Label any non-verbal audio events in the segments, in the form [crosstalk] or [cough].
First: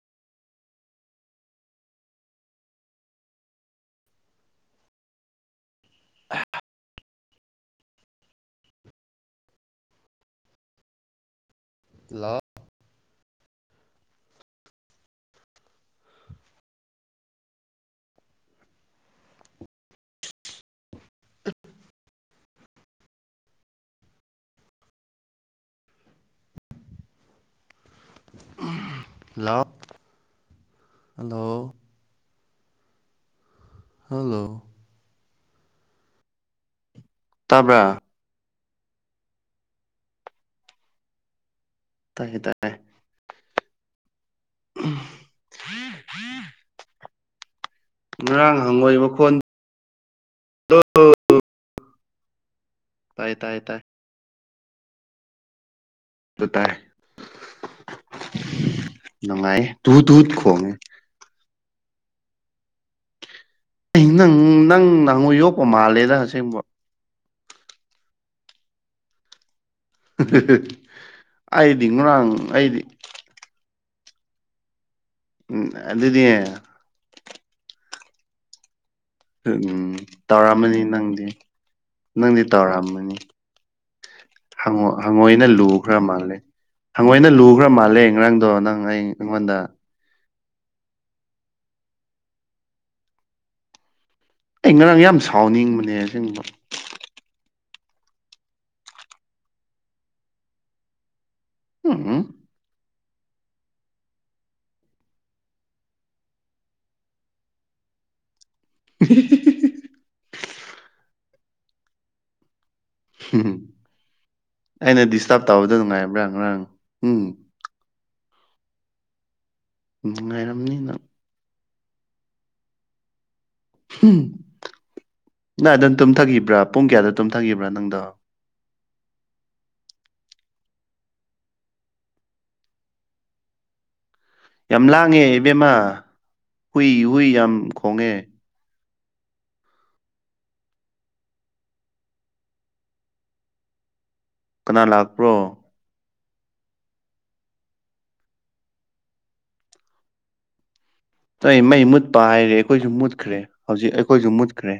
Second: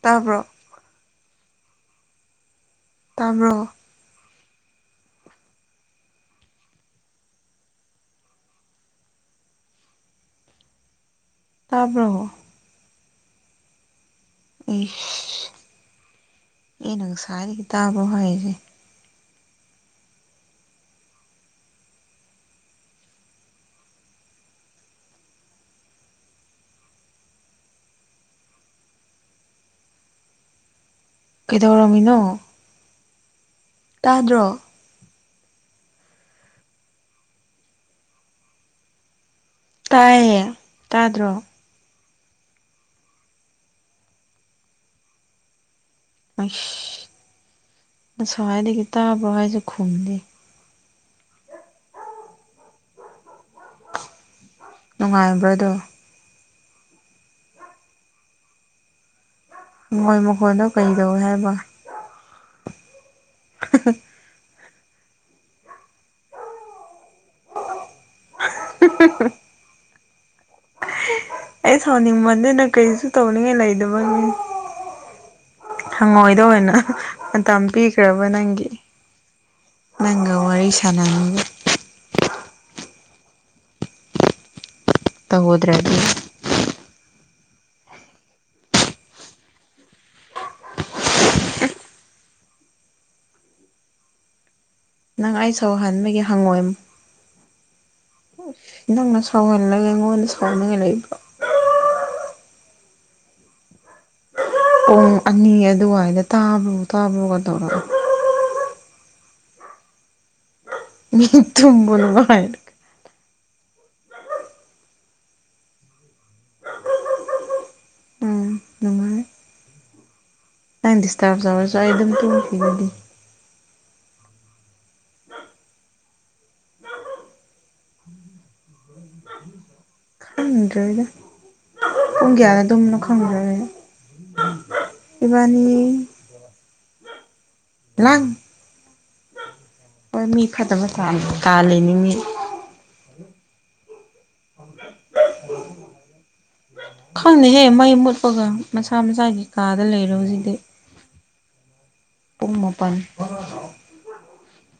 ꯇꯥꯕ꯭ꯔꯣ ꯇꯥꯕ꯭ꯔꯣ [unintelligible] ꯇꯥꯕ꯭ꯔꯣ ꯍꯜꯂꯣ ꯏꯁ ꯑꯩꯅ ꯉꯥꯁꯏꯗꯒꯤ ꯇꯥꯕ꯭ꯔꯣ ꯍꯥꯏꯖꯦ ꯍꯜꯂꯣ ꯍꯜꯂꯣ ꯀꯩꯗꯧꯔꯝꯃꯤꯅꯣ ꯍꯜꯂꯣ ꯇꯥꯗ꯭ꯔꯣ ꯇꯥꯕ꯭ꯔ ꯇꯥꯏꯌꯦ ꯇꯥꯗ꯭ꯔꯣ ꯇꯥꯒꯦ ꯇꯥꯏ [unintelligible] ꯑꯩꯁ ꯉꯔꯥꯡ ꯅꯁꯥꯏꯋꯥꯏꯗꯒꯤ ꯍꯪꯉꯣꯏ ꯇꯥꯕ꯭ꯔꯣ ꯃꯈꯣꯟ ꯍꯥꯏꯖꯦ ꯈꯨꯝꯗꯦ ꯇꯥꯏ ꯇꯥꯏ ꯇꯥꯏ ꯅꯨꯡꯉꯥꯏꯕ꯭ꯔꯗꯣ ꯑꯗꯨ ꯇꯥꯏ ꯅꯨꯡꯉꯥꯏ ꯍꯉꯣꯏ ꯃꯈꯣꯟꯗꯣ ꯀꯩꯗꯧꯋꯦ ꯍꯥꯏꯕ ꯅꯪ ꯅꯪ ꯅꯪꯍꯉꯣꯏ ꯌꯣꯛꯄ ꯃꯥꯜꯂꯦꯗ ꯑꯁꯦꯡꯕ [unintelligible] ꯑꯩ ꯑꯩꯗꯤ ꯉꯔꯥꯡ ꯁꯥꯎꯅꯤꯡꯃꯟꯗꯅ ꯑꯩꯗꯤ ꯀꯩꯁꯨ ꯇꯧꯅꯤꯡꯉꯥꯏ ꯂꯩꯗꯕꯒꯤ ꯎꯝ ꯑꯗꯨꯗꯤ ꯍꯪꯉꯣꯏꯗ ꯑꯣꯏꯅ ꯃꯇꯝ ꯄꯤꯈ꯭ꯔꯕ ꯅꯪꯒꯤ ꯎꯝ ꯅꯪꯒ ꯋꯥꯔꯤ ꯇꯧꯔꯝꯃꯅꯤ ꯅꯪꯗꯤ ꯁꯥꯟꯅꯅꯤꯡꯕ ꯅꯪꯗꯤ ꯇꯧꯔꯝꯃꯅꯤ ꯍꯪꯉꯣꯏ ꯍꯪꯉꯣꯏꯅ ꯇꯧꯗ꯭ꯔꯗꯤ ꯂꯨꯈ꯭ꯔ ꯃꯥꯜꯂꯦ ꯍꯪꯉꯣꯏꯅ ꯂꯨꯒ꯭ꯔ ꯃꯥꯜꯂꯦ ꯉꯔꯥꯡꯗꯣ ꯅꯪ ꯑꯩ ꯑꯩꯉꯣꯟꯗ ꯑꯩ ꯉꯔꯥꯡ ꯌꯥꯝ ꯅꯪ ꯑꯩ ꯁꯥꯎꯅꯤꯡꯕꯅꯦ ꯁꯧꯍꯟꯕꯒꯤ ꯑꯁꯦꯡꯕ ꯍꯪꯉꯣꯏ ꯅꯪꯅ ꯁꯧꯍꯦꯜꯂꯒ ꯑꯩꯉꯣꯟꯗ ꯁꯥꯎꯅꯤꯉꯥꯏ ꯂꯩꯕ꯭ꯔꯣ [unintelligible] ꯄꯨꯡ ꯑꯅꯤ ꯑꯗꯨꯋꯥꯏꯗ ꯇꯥꯕ꯭ꯔꯣ ꯇꯥꯕ꯭ꯔꯣꯒ ꯇꯧꯔꯒ ꯏꯍꯤ ꯍꯤ ꯍꯤ ꯇꯨꯝꯃꯨ ꯅꯨꯡꯉꯥꯏꯅ ꯍꯨꯝ ꯍꯨꯝ ꯑꯩꯅ ꯗꯤꯁꯇꯔꯕ ꯇꯧꯕꯗꯣ ꯅꯨꯡꯉꯥꯏꯕ꯭ꯔ ꯉꯔꯥꯡ ꯍꯨꯝ ꯎꯝ ꯅꯨꯡꯉꯥꯏ ꯅꯨꯡꯉꯥꯏꯔꯣ ꯅꯪ ꯗꯤꯁꯇꯥꯔꯞ ꯇꯧꯔꯁꯨ ꯑꯩ ꯑꯗꯨꯝ ꯇꯨꯝꯈꯤꯅꯤꯗꯤ ꯎꯝ ꯅꯪ ꯑꯗꯨꯝ ꯇꯨꯝꯊꯈꯤꯕ꯭ꯔꯥ ꯄꯨꯡ ꯀꯌꯥꯗ ꯇꯨꯝꯊꯈꯤꯕ꯭ꯔꯥ ꯅꯪꯗꯣ ꯈꯪꯗ꯭ꯔꯦꯗ ꯄꯨꯡ ꯀꯌꯥꯅ ꯇꯨꯝꯕꯅꯣ ꯈꯪꯗ꯭ꯔꯦꯗ ꯌꯥꯝ ꯂꯥꯡꯉꯦ ꯏꯕꯦꯝꯃ ꯍꯨꯏ ꯍꯨꯏ ꯌꯥꯝ ꯈꯣꯡꯉꯦ ꯂꯥꯡ ꯍꯣꯏ ꯃꯤ ꯐꯠꯇꯕ ꯇꯥꯜ ꯇꯥꯜꯂꯤꯅꯤ ꯃꯤ ꯀꯅꯥ ꯂꯥꯛꯄ꯭ꯔꯣ [inaudible] ꯈꯪꯗꯦꯍꯦ ꯃꯩ ꯃꯨꯠꯄꯒ ꯃꯁꯥ ꯃꯁꯥꯒꯤ ꯀꯥꯗ ꯂꯩꯔꯦ ꯍꯧꯖꯤꯛꯇꯤ ꯅꯣꯏ ꯃꯩ ꯃꯨꯠꯄ ꯄꯨꯡ ꯍꯥꯏꯔꯦ ꯑꯈꯣꯏꯖꯨ ꯃꯥꯄꯜ ꯃꯨꯠꯈ꯭ꯔꯦ ꯍꯧꯖꯤꯛ ꯑꯈꯣꯏꯖꯨ ꯃꯨꯠꯈ꯭ꯔꯦ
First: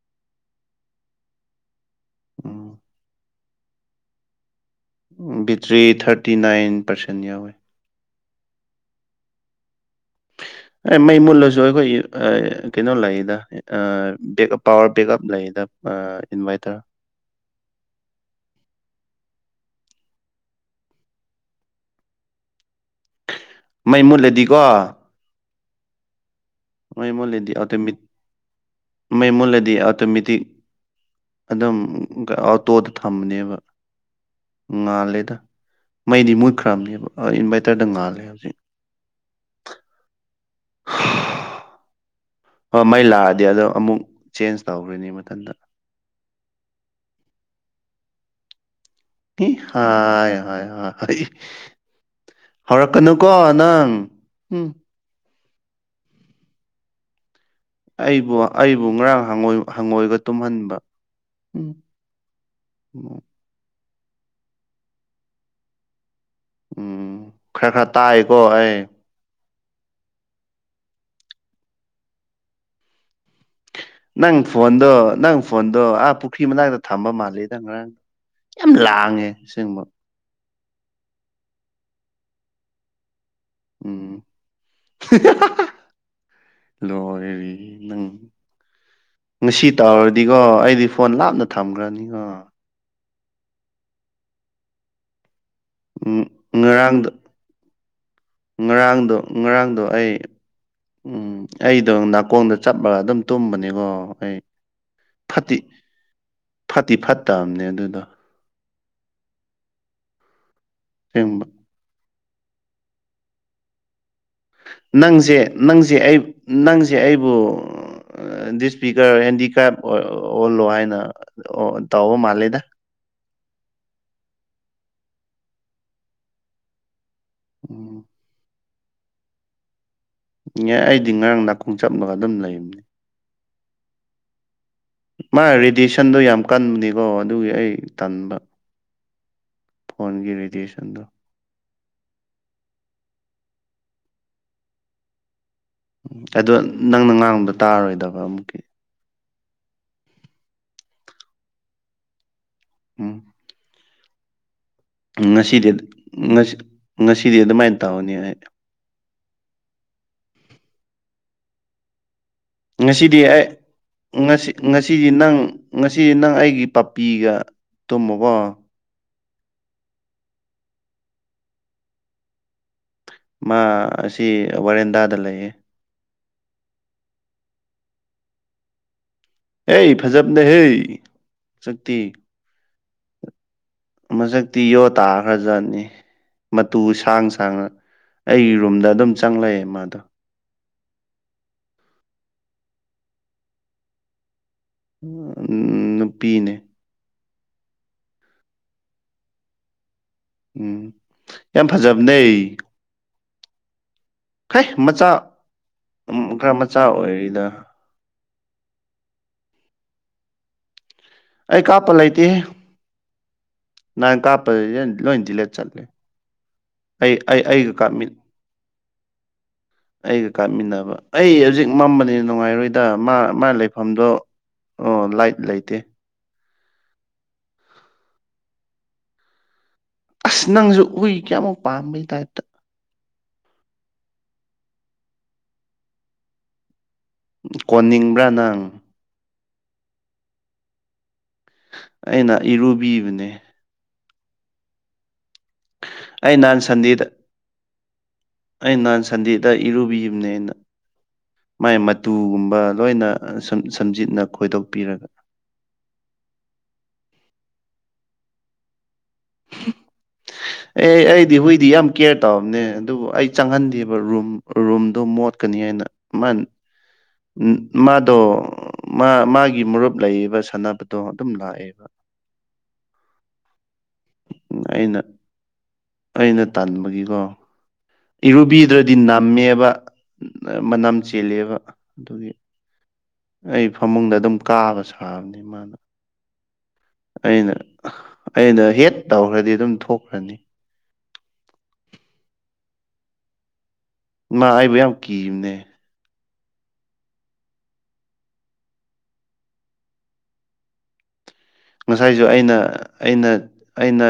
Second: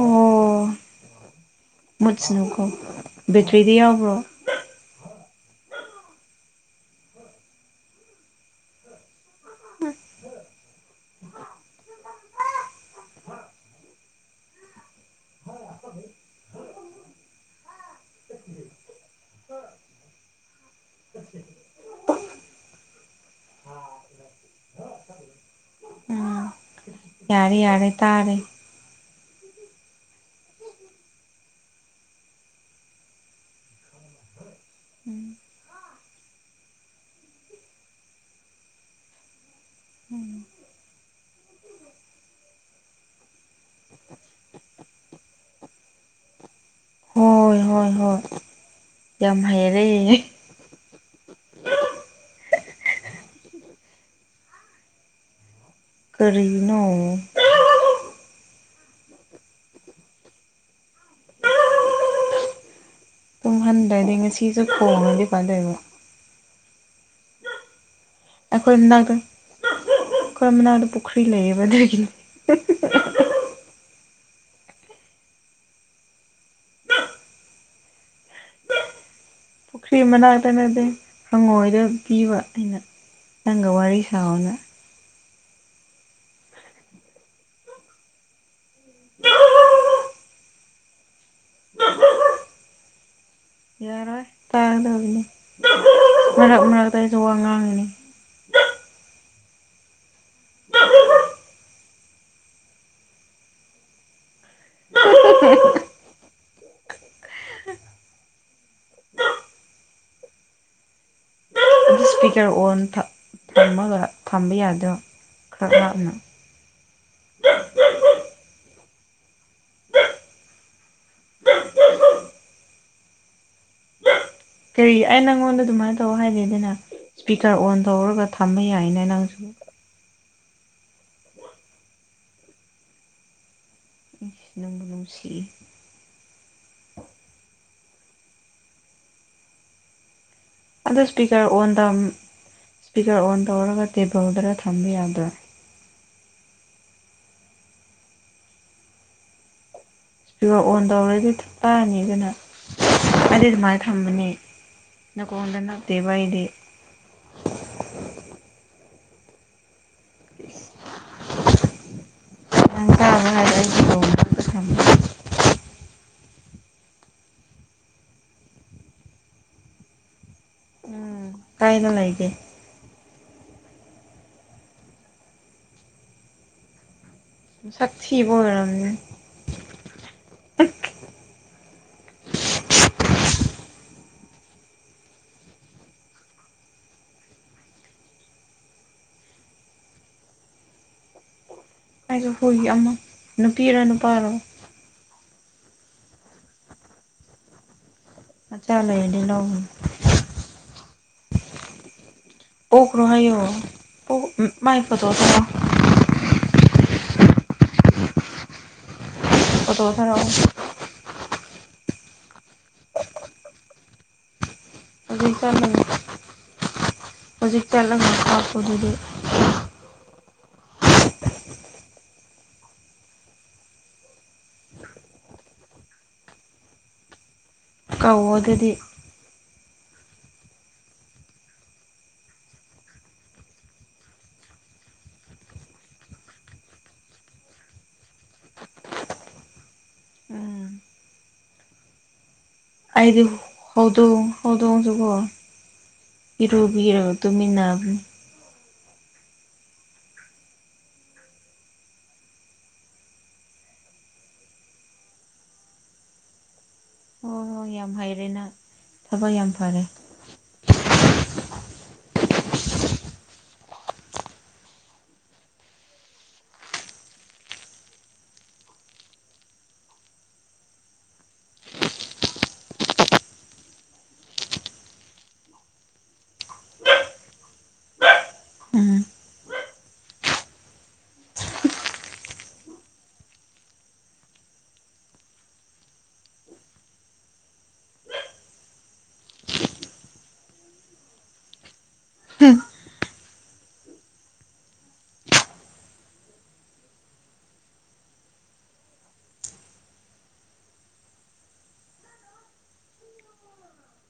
ꯑꯣ ꯃꯨꯠꯁꯅꯨꯀꯣ ꯎꯝ ꯕꯦꯇ꯭ꯔꯤꯗꯤ ꯌꯥꯎꯕ꯭ꯔꯣ ꯕꯦꯇ꯭ꯔꯤ ꯊꯥꯔꯇꯤ ꯅꯥꯏꯟ ꯄꯥꯔꯁꯦꯟ ꯌꯥꯎꯋꯦ ꯎꯝ ꯑꯦ ꯃꯩ ꯃꯨꯜꯂꯁꯨ ꯑꯩꯈꯣꯏꯒꯤ ꯀꯩꯅꯣ ꯂꯩꯌꯦꯗ ꯑꯥ ꯕꯦꯛ ꯄꯥꯋꯥꯔ ꯕꯦꯛ ꯑꯞ ꯂꯩꯌꯦꯗ ꯏꯟꯚꯥꯏꯇꯔ [inaudible] ꯃꯩ ꯃꯨꯠꯂꯗꯤꯀꯣ ꯎꯝ ꯃꯩ ꯃꯨꯠꯂꯗꯤ ꯌꯥꯔꯦ ꯌꯥꯔꯦ ꯑꯣꯇꯣꯃꯦ ꯇꯥꯔꯦ ꯃꯩ ꯃꯨꯠꯂꯗꯤ ꯑꯣꯇꯣꯃꯦꯇꯤꯛ ꯑꯗꯨꯝ ꯑꯣꯇꯣꯗ ꯊꯝꯕꯅꯦꯕ ꯉꯥꯜꯂꯦꯗ ꯃꯩꯗꯤ ꯃꯨꯠꯈ꯭ꯔꯕꯅꯦꯕ ꯑ ꯏꯟꯚꯔꯇꯔꯗ ꯉꯥꯜꯂꯦ ꯍꯧꯖꯤꯛ ꯎꯝ ꯍꯣꯏ ꯃꯩ ꯂꯥꯛꯑꯗꯤ ꯑꯗꯣ ꯑꯃꯨꯛ ꯆꯦꯟꯖ ꯇꯧꯈ꯭ꯔꯅꯤ ꯃꯊꯟꯇ ꯍꯣꯏ ꯍꯣꯏ ꯍꯣꯏ ꯌꯥꯝ ꯍꯩꯔꯦ ꯍꯣꯏ ꯍꯣꯏ ꯍꯣꯏ ꯍꯧꯔꯛꯀꯅꯨꯀꯣ ꯅꯪ ꯎꯝ ꯀꯔꯤꯒꯤꯅꯣ ꯑꯩꯕꯨ ꯑꯩꯕꯨ ꯉꯔꯥꯡ ꯍꯪꯉꯣꯏꯒ ꯇꯨꯝꯍꯟꯕ ꯎꯝ [inaudible] ꯇꯨꯝꯍꯟꯗ꯭ꯔꯗꯤ ꯉꯁꯤꯁꯨ ꯈꯣꯡꯉꯗꯤ ꯐꯗꯣꯏꯕꯥ ꯎꯝ ꯈꯔ ꯈꯔ ꯇꯥꯏ ꯑꯩꯈꯣꯏ ꯃꯅꯥꯛꯇ ꯑꯩꯈꯣꯏ ꯃꯅꯥꯛꯇ ꯄꯨꯈ꯭ꯔꯤ ꯂꯩꯌꯦꯕ ꯑꯗꯨꯒꯤ ꯅꯪ ꯐꯣꯟꯗꯣ ꯅꯪ ꯐꯣꯟꯗꯣ ꯑꯥ ꯄꯨꯈ꯭ꯔꯤ ꯃꯅꯥꯛꯇ ꯊꯝꯕ ꯃꯥꯜꯂꯦꯗꯥ ꯅꯪ ꯉꯔꯥꯡ ꯌꯥꯝ ꯂꯥꯡꯉꯦ ꯑꯁꯦꯡꯕ ꯄꯨꯈ꯭ꯔꯤ ꯃꯅꯥꯛꯇꯅꯗꯤ ꯍꯥꯉꯣꯏꯗ ꯄꯤꯕ ꯑꯩꯅ ꯅꯪꯒ ꯋꯥꯔꯤ ꯁꯥꯥꯎꯋꯣꯅ ꯂꯣꯏꯔꯦꯍꯦ ꯅꯪ ꯉꯁꯤ ꯇꯧꯔꯗꯤꯒꯣ ꯑꯩꯗꯤ ꯐꯣꯟ ꯂꯥꯞꯅ ꯊꯝꯈ꯭ꯔꯅꯤꯀꯣ ꯌꯥꯔꯣꯏ ꯇꯥꯒꯗꯧꯕꯅꯤ ꯎꯝ ꯉꯔꯥꯡꯗꯣ ꯉꯥꯡꯉꯤꯅꯤ ꯉꯔꯥꯡꯗꯣ ꯉꯔꯥꯡꯗꯣ ꯑꯩ ꯎꯝ ꯑꯩꯗꯣ ꯅꯥꯀꯣꯡꯗ ꯆꯞꯂꯒ ꯑꯗꯨꯝ ꯇꯨꯝꯕꯅꯤꯀꯣ ꯑꯩ ꯐꯠꯇꯤ ꯐꯠꯇꯤ ꯐꯠꯇꯕꯅꯦ ꯑꯗꯨꯗꯣ ꯑꯁꯦꯝꯕ ꯁ꯭ꯄꯤꯀꯔ ꯑꯣꯟ ꯊꯝ ꯊꯝꯃꯒ ꯊꯝꯕ ꯌꯥꯗ꯭ꯔꯣ ꯅꯪꯁꯦ ꯈꯔ ꯅꯪꯁꯦ ꯂꯥꯞꯅ ꯑꯩ ꯅꯪꯁꯦ ꯑꯩꯕꯨ ꯗꯁꯐꯤꯒꯔ ꯍꯦꯟꯗꯤꯀ꯭ꯔꯥꯏꯞ ꯑꯣꯜꯂꯣ ꯍꯥꯏꯅ ꯇꯧꯕ ꯃꯥꯜꯂꯦꯗ ꯀꯔꯤ ꯑꯩ ꯅꯪꯉꯣꯟꯗ ꯑꯗꯨꯃꯥꯏꯅ ꯇꯧ ꯍꯥꯏꯗꯦꯗꯅ ꯁ꯭ꯄꯤꯀꯔ ꯑꯣꯟ ꯎꯝ ꯇꯧꯔꯒ ꯊꯝꯕ ꯌꯥꯥꯏꯅ ꯅꯪ ꯌꯥꯏ ꯑꯩꯗꯤ ꯉꯔꯥꯡ ꯅꯥꯈꯣꯡꯆꯞꯂꯒ ꯑꯗꯨꯝ ꯂꯩꯕꯅꯦ ꯅꯪꯕꯨ ꯃꯥ ꯔꯦꯗꯤꯌꯦꯁꯟꯗꯣ ꯌꯥꯝ ꯀꯟꯕꯅꯤꯀꯣ ꯑꯗꯨꯒꯤ ꯑꯩ ꯇꯟꯕ ꯐꯣꯟꯒꯤ ꯔꯦꯗꯤꯌꯦꯁꯟ ꯑꯗꯣ ꯁ꯭ꯄꯤꯀꯔ ꯑꯣꯟ ꯁ꯭ꯄꯤꯀꯔ ꯑꯣꯟ ꯇꯧꯔꯒ ꯇꯦꯕꯜꯗꯔ ꯊꯝꯕ ꯌꯥꯗ꯭ꯔꯥ ꯑꯗꯣ ꯅꯪꯅ ꯉꯥꯡꯕꯗꯣ ꯇꯥꯔꯔꯣꯏꯗꯕ ꯑꯃꯨꯛꯀꯤ ꯑꯗꯨꯒ ꯁ꯭ꯄꯤꯀꯔ ꯑꯣꯟ ꯇꯧꯔꯗꯤ ꯇꯥꯅꯤꯗꯅ ꯎꯝ ꯑꯩꯗꯤ ꯑꯗꯨꯃꯥꯏꯅ ꯊꯝꯕꯅꯦ ꯅꯀꯣꯡꯗ ꯉꯁꯤꯗꯤ ꯅꯞꯇꯦꯕ ꯑꯩꯗꯤ ꯉꯁꯤ ꯉꯁꯤꯗꯤ ꯑꯗꯨꯃꯥꯏꯅ ꯇꯧꯅꯤ ꯑꯩ ꯅꯪ ꯉꯁꯤꯗꯤ ꯇꯥꯕ ꯑꯩ ꯍꯥꯏꯔ ꯑꯩꯒꯤ ꯅꯥꯛꯇ ꯉꯁꯤ ꯊꯝꯕ ꯉꯁꯤꯗꯤ ꯅꯪ ꯉꯁꯤ ꯅꯪ ꯑꯩꯒꯤ ꯄꯥꯄꯤꯒ ꯇꯨꯝꯃꯣꯀꯣ ꯎꯝ ꯀꯥꯏꯗ ꯂꯩꯒꯦ ꯃꯥ ꯑꯁꯤ ꯋꯥꯔꯦꯟꯗꯥꯗ ꯂꯩꯌꯦ ꯃꯁꯛ ꯊꯤꯕ ꯑꯣꯏꯔꯝꯅꯤ ꯑꯦꯏ ꯐꯖꯕꯅꯦꯍꯦ ꯁꯛꯇꯤ ꯃꯁꯛꯇꯤ ꯌꯣ ꯇꯥꯈ꯭ꯔꯖꯥꯠꯅꯤ ꯃꯇꯨ ꯁꯥꯡ ꯁꯥꯡꯅ ꯑꯩꯒꯤ ꯔꯨꯝꯗ ꯑꯗꯨꯝ ꯆꯪꯂꯛꯑꯦ ꯃꯥꯗꯣ ꯑꯩꯖꯨ ꯍꯣꯏꯒꯤ ꯑꯃ ꯅꯨꯄꯤꯔꯣ ꯅꯨꯄꯥꯔꯣ ꯎꯝ ꯅꯨꯄꯤꯅꯦ ꯃꯆꯥ ꯂꯩꯔꯗꯤ ꯂꯧꯅꯨ ꯎꯝ ꯌꯥꯝ ꯐꯖꯕꯅꯦ ꯇꯣꯛꯈ꯭ꯔꯣ ꯍꯥꯏꯌꯨ ꯍꯦ ꯃꯆꯥ ꯈꯔ ꯃꯆꯥ ꯑꯣꯏꯔꯤꯗ ꯐꯣꯇꯣ ꯊꯔꯛꯑꯣ ꯑꯩ ꯀꯥꯞꯄ ꯂꯩꯇꯦꯍꯦ ꯅꯥꯏꯟ ꯀꯥꯞ [unintelligible] ꯂꯣꯏ ꯍꯧꯖꯤꯛ ꯗꯤꯂꯦꯠ ꯆꯠꯂꯦ ꯆꯠꯂꯒ ꯑꯩ ꯑꯩ ꯑꯩꯒ ꯀꯥꯞꯃꯤꯟ ꯑꯖ ꯑꯗꯨꯗꯤ ꯑꯩꯒ ꯀꯥꯞꯃꯤꯟꯅꯕ ꯑꯩ ꯍꯧꯖꯤꯛ ꯃꯝꯕꯅꯤ ꯅꯨꯡꯉꯥꯏꯔꯣꯏꯗ ꯃꯥ ꯃꯥ ꯂꯩꯐꯝꯗꯣ ꯑꯣ ꯂꯥꯏꯠ ꯂꯩꯇꯦ ꯀꯧ ꯋꯣ ꯑꯗꯨꯗꯤ ꯑꯁ ꯅꯪꯖꯨ ꯍꯨꯏ ꯀꯌꯥꯃꯨꯛ ꯄꯥꯝꯕꯩ ꯇꯥꯏꯞꯇ ꯀꯣꯟꯅꯤꯡꯕ꯭ꯔꯥ ꯅꯪ ꯎꯝ ꯑꯩꯅ ꯑꯩꯗꯤ ꯏꯔꯨꯕꯤꯕꯅꯦ ꯍꯧꯗꯣꯡ ꯍꯧꯗꯣꯡꯖꯨꯀꯣ ꯑꯩ ꯅꯍꯥꯟ ꯏꯔꯨꯕꯤꯔꯥ ꯁꯟꯗꯦꯗ ꯇꯨꯃꯤꯟꯅꯕꯅꯦ ꯑꯩ ꯅꯍꯥꯟ ꯁꯟꯗꯦꯗ ꯏꯔꯨꯕꯤꯕꯅꯦꯅ ꯃꯥꯏ ꯃꯇꯨꯒꯨꯝꯕ ꯂꯣꯏꯅ ꯁꯝ ꯁꯝꯖꯤꯠꯅ ꯈꯣꯏꯗꯣꯛꯄꯤꯔꯒ ꯍꯣ ꯍꯣꯏ ꯌꯥꯝ ꯍꯩꯔꯦ ꯅꯪ ꯊꯕꯛ ꯌꯥꯝ ꯐꯥꯔꯦ ꯑꯦ ꯑꯩꯗꯤ ꯍꯨꯏꯗꯤ ꯌꯥꯝ ꯀꯦꯌꯔ ꯇꯧꯕꯅꯦ ꯑꯗꯨꯕꯨ ꯑꯩ ꯆꯪꯍꯟꯗꯦꯕ ꯔꯨꯝ ꯔꯨꯝꯗꯣ ꯃꯣꯠꯀꯅꯤ ꯍꯥꯏꯅ ꯃꯥꯟ ꯃꯥꯗꯣ ꯃꯥ ꯃꯥꯒꯤ ꯃꯔꯨꯞ ꯂꯩꯌꯦꯕ ꯁꯥꯟꯅꯕꯗꯣ ꯑꯗꯨꯝ ꯂꯥꯛꯑꯦꯕ ꯎꯝ ꯑꯩꯅ ꯑꯩꯅ ꯇꯟꯕꯒꯤꯀꯣ ꯏꯔꯨꯕꯤꯗ꯭ꯔꯗꯤ ꯎꯝ ꯅꯝꯃꯦꯕ ꯃꯅꯝ ꯆꯦꯜꯂꯦꯕ ꯑꯗꯨꯒꯤ ꯑꯩ ꯐꯃꯨꯡꯗ ꯑꯗꯨꯝ ꯀꯥꯕ ꯁꯥꯕꯅꯤ ꯃꯥꯅ ꯑꯩꯅ ꯑꯩꯅ ꯍꯦꯠ ꯇꯧꯈ꯭ꯔꯗꯤ ꯑꯗꯨꯝ ꯊꯣꯛꯈ꯭ꯔꯅꯤ ꯃꯥ ꯑꯩꯕꯨ ꯌꯥꯝ ꯀꯤꯝꯅꯦ ꯉꯁꯥꯏꯖꯨ ꯑꯩꯅ ꯑꯩꯅ ꯑꯩꯅ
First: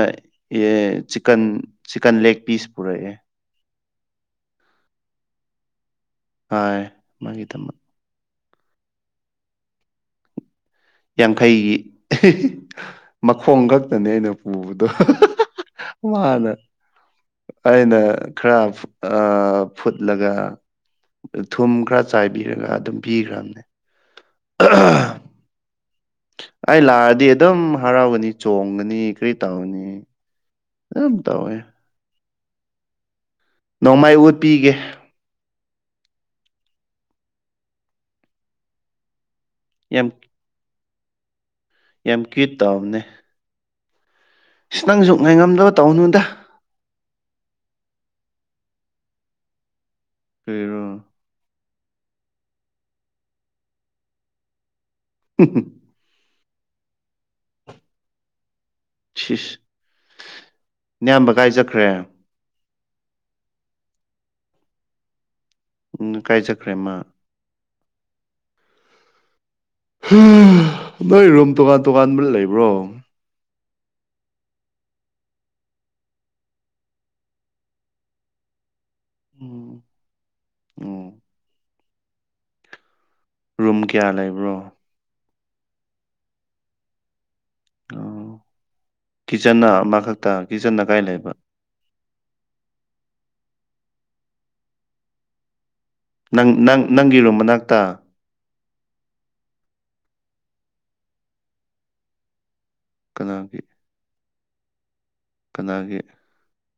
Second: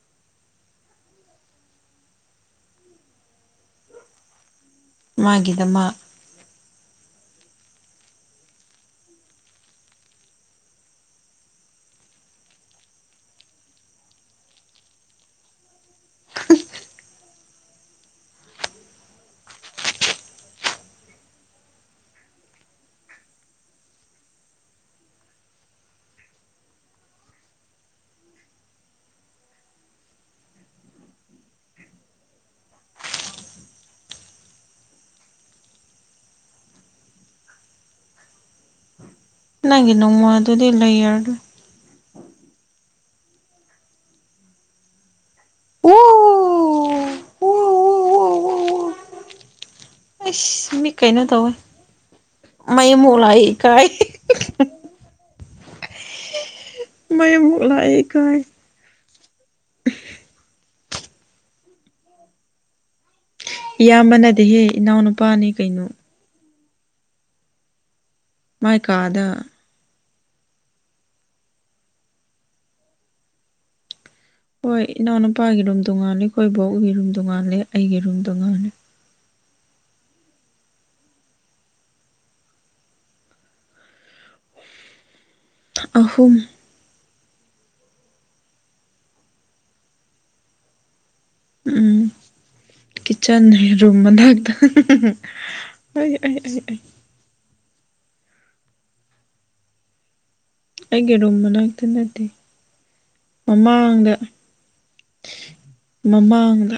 ꯑꯦ ꯆꯤꯛꯀꯟ ꯆꯤꯛꯀꯟ ꯂꯦꯛ ꯄꯤꯁ ꯄꯨꯔꯛꯑꯦ ꯃꯥꯒꯤꯗꯃꯛ ꯑꯥꯏ ꯃꯥꯒꯤꯗꯃꯛ ꯌꯥꯡꯈꯩꯒꯤ [unintelligible] ꯃꯈꯣꯡ ꯈꯛꯇꯅꯦ ꯑꯩꯅ ꯄꯨꯕꯗꯣ [unintelligible] ꯃꯥꯅ ꯑꯩꯅ ꯈꯔ ꯐꯨꯠ ꯑ ꯐꯨꯠꯂꯒ ꯊꯨꯝ ꯈꯔ ꯆꯥꯏꯕꯤꯔꯒ ꯑꯗꯨꯝ ꯄꯤꯒ꯭ꯥꯔꯝꯅꯦ [inaudible] ꯑꯩ ꯂꯥꯛꯑꯗꯤ ꯑꯗꯨꯝ ꯍꯔꯥꯎꯒꯅꯤ ꯆꯣꯡꯒꯅꯤ ꯀꯔꯤ ꯇꯧꯅꯤ ꯌꯝ ꯇꯧꯋꯦ ꯅꯣꯡꯃꯩ ꯎꯠꯄꯤꯒꯦ ꯅꯪꯒꯤ ꯌꯥꯝ ꯅꯣꯡꯃꯥ ꯗꯨꯗꯤ ꯂꯩꯔꯥꯅꯨ ꯌꯥꯝ ꯀꯨꯏꯠ ꯇꯧꯕꯅꯦ [unintelligible] ꯅꯪꯁꯨ ꯉꯥꯏꯉꯝꯗꯕ ꯇꯧꯅꯨꯗ ꯑꯣ ꯑꯣ ꯑꯏꯁ ꯀꯔꯤꯔꯣ ꯃꯤ ꯀꯩꯅꯣ ꯇꯧꯋꯦ ꯃꯩ ꯑꯃꯨꯛ ꯂꯥꯛꯑꯦ ꯏꯀꯥꯏ [unintelligible] [unintelligible] ꯃꯩ ꯑꯃꯨꯛ ꯂꯥꯛꯑꯦ ꯏꯀꯥꯏ ꯁꯤꯁ ꯅꯌꯥꯝꯕ ꯀꯥꯏ ꯆꯠꯈ꯭ꯔꯦ ꯏꯌꯥꯝꯕ ꯅꯠꯇꯦꯍꯦ ꯏꯅꯥꯎ ꯅꯨꯨꯄꯥꯅꯤ ꯀꯩꯅꯣ [unintelligible] ꯀꯥꯏ ꯆꯠꯈ꯭ꯔꯦ ꯃꯥ ꯃꯥꯏ ꯀꯥꯗ [unintelligible] ꯅꯣꯏ ꯔꯨꯝ ꯇꯣꯉꯥꯟ ꯇꯣꯉꯥꯟꯕ ꯂꯩꯕ꯭ꯔꯣ ꯍꯣꯏ ꯏꯅꯥꯎ ꯅꯨꯄꯥꯒꯤ ꯔꯨꯝ ꯇꯣꯉꯥꯜꯂꯦ ꯈꯣꯏ ꯕꯣꯛꯒꯤ ꯔꯨꯝ ꯇꯣꯉꯥꯜꯂꯦ ꯑꯩꯒꯤ ꯔꯨꯝ ꯇꯣꯉꯥꯜꯂꯦ ꯎꯝ ꯔꯨꯝ ꯀꯌꯥ ꯂꯩꯕ꯭ꯔꯣ ꯑꯍꯨꯝ [unintelligible] ꯀꯤꯠꯆꯟꯅ ꯑꯃꯈꯛꯇ ꯀꯤꯠꯆꯟꯅ ꯀꯥꯏ ꯂꯩꯕ ꯎꯝ ꯀꯤꯆꯟ ꯔꯨꯝ ꯃꯅꯥꯛꯇ [unintelligible] ꯅꯪ ꯑꯩ ꯑꯩ ꯅꯪ ꯅꯪꯒꯤ ꯔꯨꯝ ꯃꯅꯥꯛꯇ ꯑꯩꯒꯤ ꯔꯨꯝ ꯃꯅꯥꯛꯇ ꯅꯠꯇꯦ ꯀꯅꯥꯒꯤ ꯃꯃꯥꯡꯗ ꯀꯅꯥꯒꯤ ꯃꯃꯥꯡꯗ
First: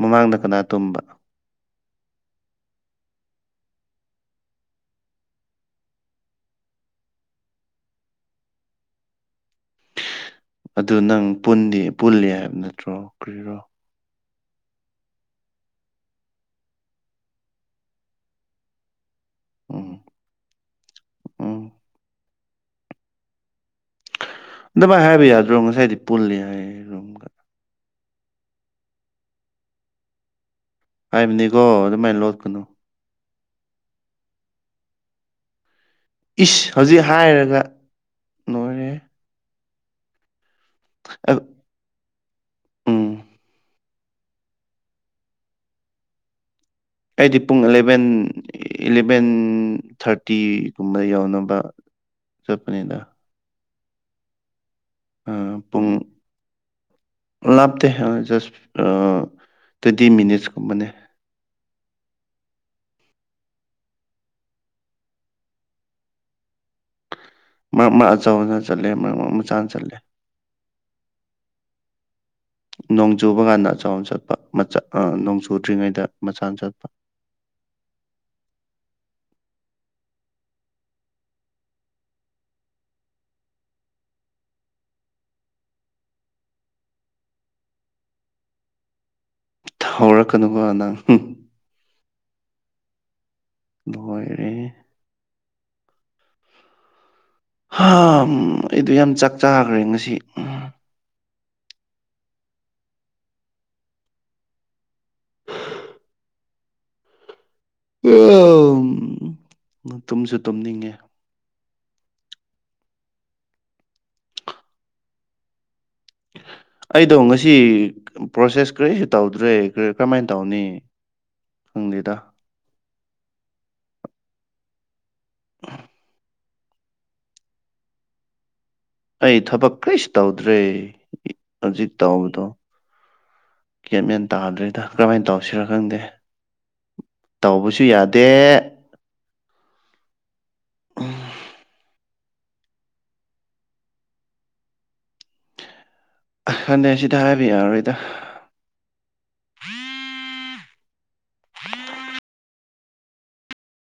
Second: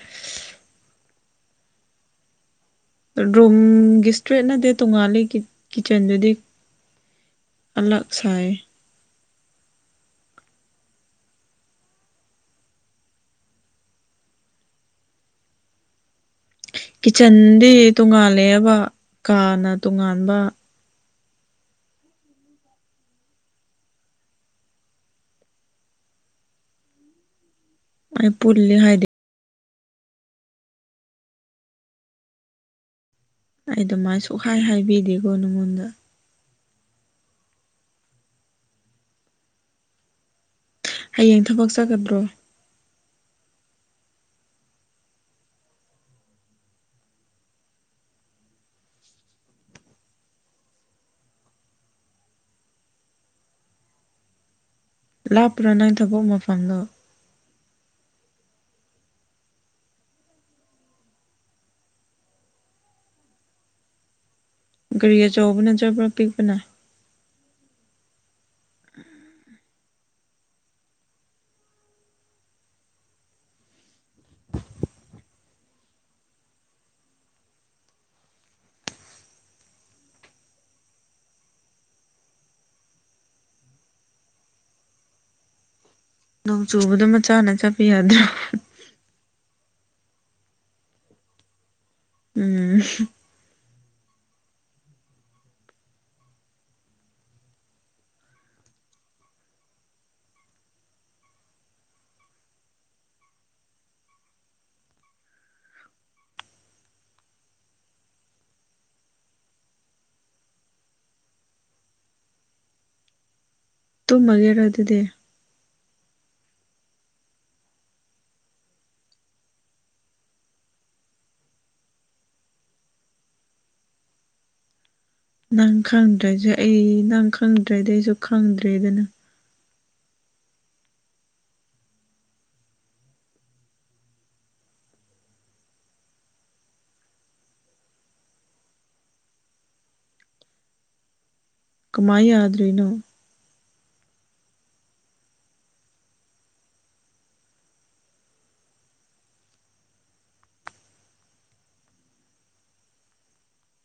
ꯃꯃꯥꯡꯗ ꯀꯅꯥ ꯇꯨꯝꯕ ꯔꯨꯝꯒꯤ ꯏꯁꯇ꯭ꯔꯦꯠ ꯅꯠꯇꯦ ꯇꯣꯡꯉꯥꯜꯂꯤ ꯀꯤ ꯀꯤꯠꯆꯟꯗꯨꯗꯤ ꯑꯥꯂꯛ ꯁꯥꯏꯌꯦ ꯑꯗꯨ ꯅꯪ ꯄꯨꯟꯗꯤ ꯄꯨꯜꯂꯤ ꯍꯥꯏꯕ ꯅꯠꯇ꯭ꯔꯣ ꯀꯔꯤꯔꯣ ꯀꯤꯠꯆꯟꯗꯤ ꯇꯣꯉꯥꯜꯂꯦꯕ ꯀꯥꯅ ꯎꯝ ꯇꯣꯉꯥꯟꯕ ꯎꯝ ꯗꯨꯃꯥꯏ ꯍꯥꯏꯕ ꯌꯥꯗ꯭ꯔꯣ ꯉꯁꯥꯏꯗꯤ ꯄꯨꯜꯂꯦ ꯍꯥꯏꯌꯦ ꯔꯨꯝꯒ ꯑꯩ ꯄꯨꯜꯂꯤ ꯍꯥꯏꯗꯦ ꯍꯥꯏꯕꯅꯤꯀꯣ ꯑꯗꯨꯃꯥꯏ ꯂꯣꯠꯀꯅꯨ ꯑꯩ ꯑꯗꯨꯃꯥꯏ ꯁꯨꯛꯍꯥꯏ ꯍꯥꯏꯕꯤꯗꯦꯀꯣ ꯅꯉꯣꯟꯗ ꯏꯁ ꯍꯧꯖꯤꯛ ꯍꯥꯏꯔꯒ ꯂꯣꯏꯔꯦꯍꯦ ꯍꯥꯌꯦꯡ ꯊꯕꯛ ꯆꯠꯒꯗ꯭ꯔꯣ ꯎꯝ ꯑꯩꯗꯤ ꯄꯨꯡ ꯑꯦꯂꯕꯦꯟ ꯏꯂꯚꯦꯟ ꯊꯥꯔꯇꯤꯒꯨꯝꯕ ꯌꯧꯅꯕ ꯆꯠꯄꯅꯦꯗ ꯑ ꯂꯥꯞꯄ꯭ꯔꯥ ꯅꯪ ꯄꯨꯡ ꯊꯕꯛ ꯃꯐꯝꯗꯣ ꯂꯥꯞꯇꯦ ꯑꯥ ꯖꯁ ꯑꯥ ꯇ꯭ꯋꯨꯟꯇꯤ ꯃꯤꯅꯤꯠꯁ ꯀꯨꯝꯕꯅꯦ ꯒꯥꯔꯤ ꯑꯆꯧꯕꯅ ꯆꯠꯄ꯭ꯔꯥ ꯄꯤꯛꯄꯅ ꯃꯔꯛ ꯃꯔꯛ ꯑꯆꯧꯕꯅ ꯆꯠꯂꯦ ꯃꯔꯛ ꯃꯔꯛ ꯃꯆꯥꯅ ꯆꯠꯂꯦ ꯅꯣꯡ ꯆꯨꯕ ꯀꯥꯟꯗ ꯑꯆꯧꯕ ꯆꯠꯄ ꯃꯆꯥ ꯑꯥ ꯅꯣꯡ ꯆꯨꯗ꯭ꯔꯤꯉꯩꯗ ꯃꯆꯥꯅ ꯆꯠꯄ ꯅꯣꯡ ꯆꯨꯕꯗꯣ ꯃꯆꯥꯅ ꯆꯠꯄ ꯌꯥꯗ꯭ꯔꯦ ꯊꯧꯔꯛꯀꯅꯨꯀꯣ ꯅꯪ [unintelligible] ꯎꯝ ꯂꯣꯏꯔꯦꯍꯦ ꯍꯥ ꯑꯩꯗꯣ ꯌꯥꯝ ꯆꯥꯛ ꯆꯥꯈ꯭ꯔꯦ ꯉꯁꯤ [unintelligible] ꯇꯨꯝꯁꯨ ꯇꯨꯝꯅꯤꯡꯉꯦ ꯇꯨꯝꯃꯥꯒꯦꯔꯣ ꯑꯗꯨꯗꯤ ꯑꯩꯗꯣ ꯉꯁꯤ ꯄ꯭ꯔꯣꯁꯦꯁ ꯀꯔꯤꯁꯨ ꯇꯧꯗ꯭ꯔꯦ ꯀꯔꯝꯃꯥꯏꯅ ꯇꯧꯅꯤ ꯈꯪꯗꯦꯗ ꯅꯪ ꯈꯪꯗ꯭ꯔꯁꯖꯨ ꯑꯩ ꯅꯪ ꯈꯪꯗ꯭ꯔꯗꯤ ꯑꯩꯁꯨ ꯈꯪꯗ꯭ꯔꯦꯗꯨꯅꯤ ꯑꯩ ꯊꯕꯛ ꯀꯔꯤꯁꯨ ꯇꯧꯗ꯭ꯔꯦ ꯍꯧꯖꯤꯛ ꯇꯧꯕꯗꯣ ꯒ꯭ꯌꯥꯟ ꯃꯦꯟ ꯇꯥꯗꯔꯦꯗ ꯀꯔꯝꯃꯥꯏꯅ ꯇꯧꯔꯁꯤꯔꯥ ꯈꯪꯗꯦ ꯇꯧꯕꯁꯨ ꯌꯥꯗꯦ ꯀꯃꯥꯏ ꯌꯥꯗ꯭ꯔꯤꯅꯣ ꯈꯪꯗꯦ ꯑꯁꯤꯗ ꯍꯥꯏꯕ ꯌꯥꯔꯣꯏꯗ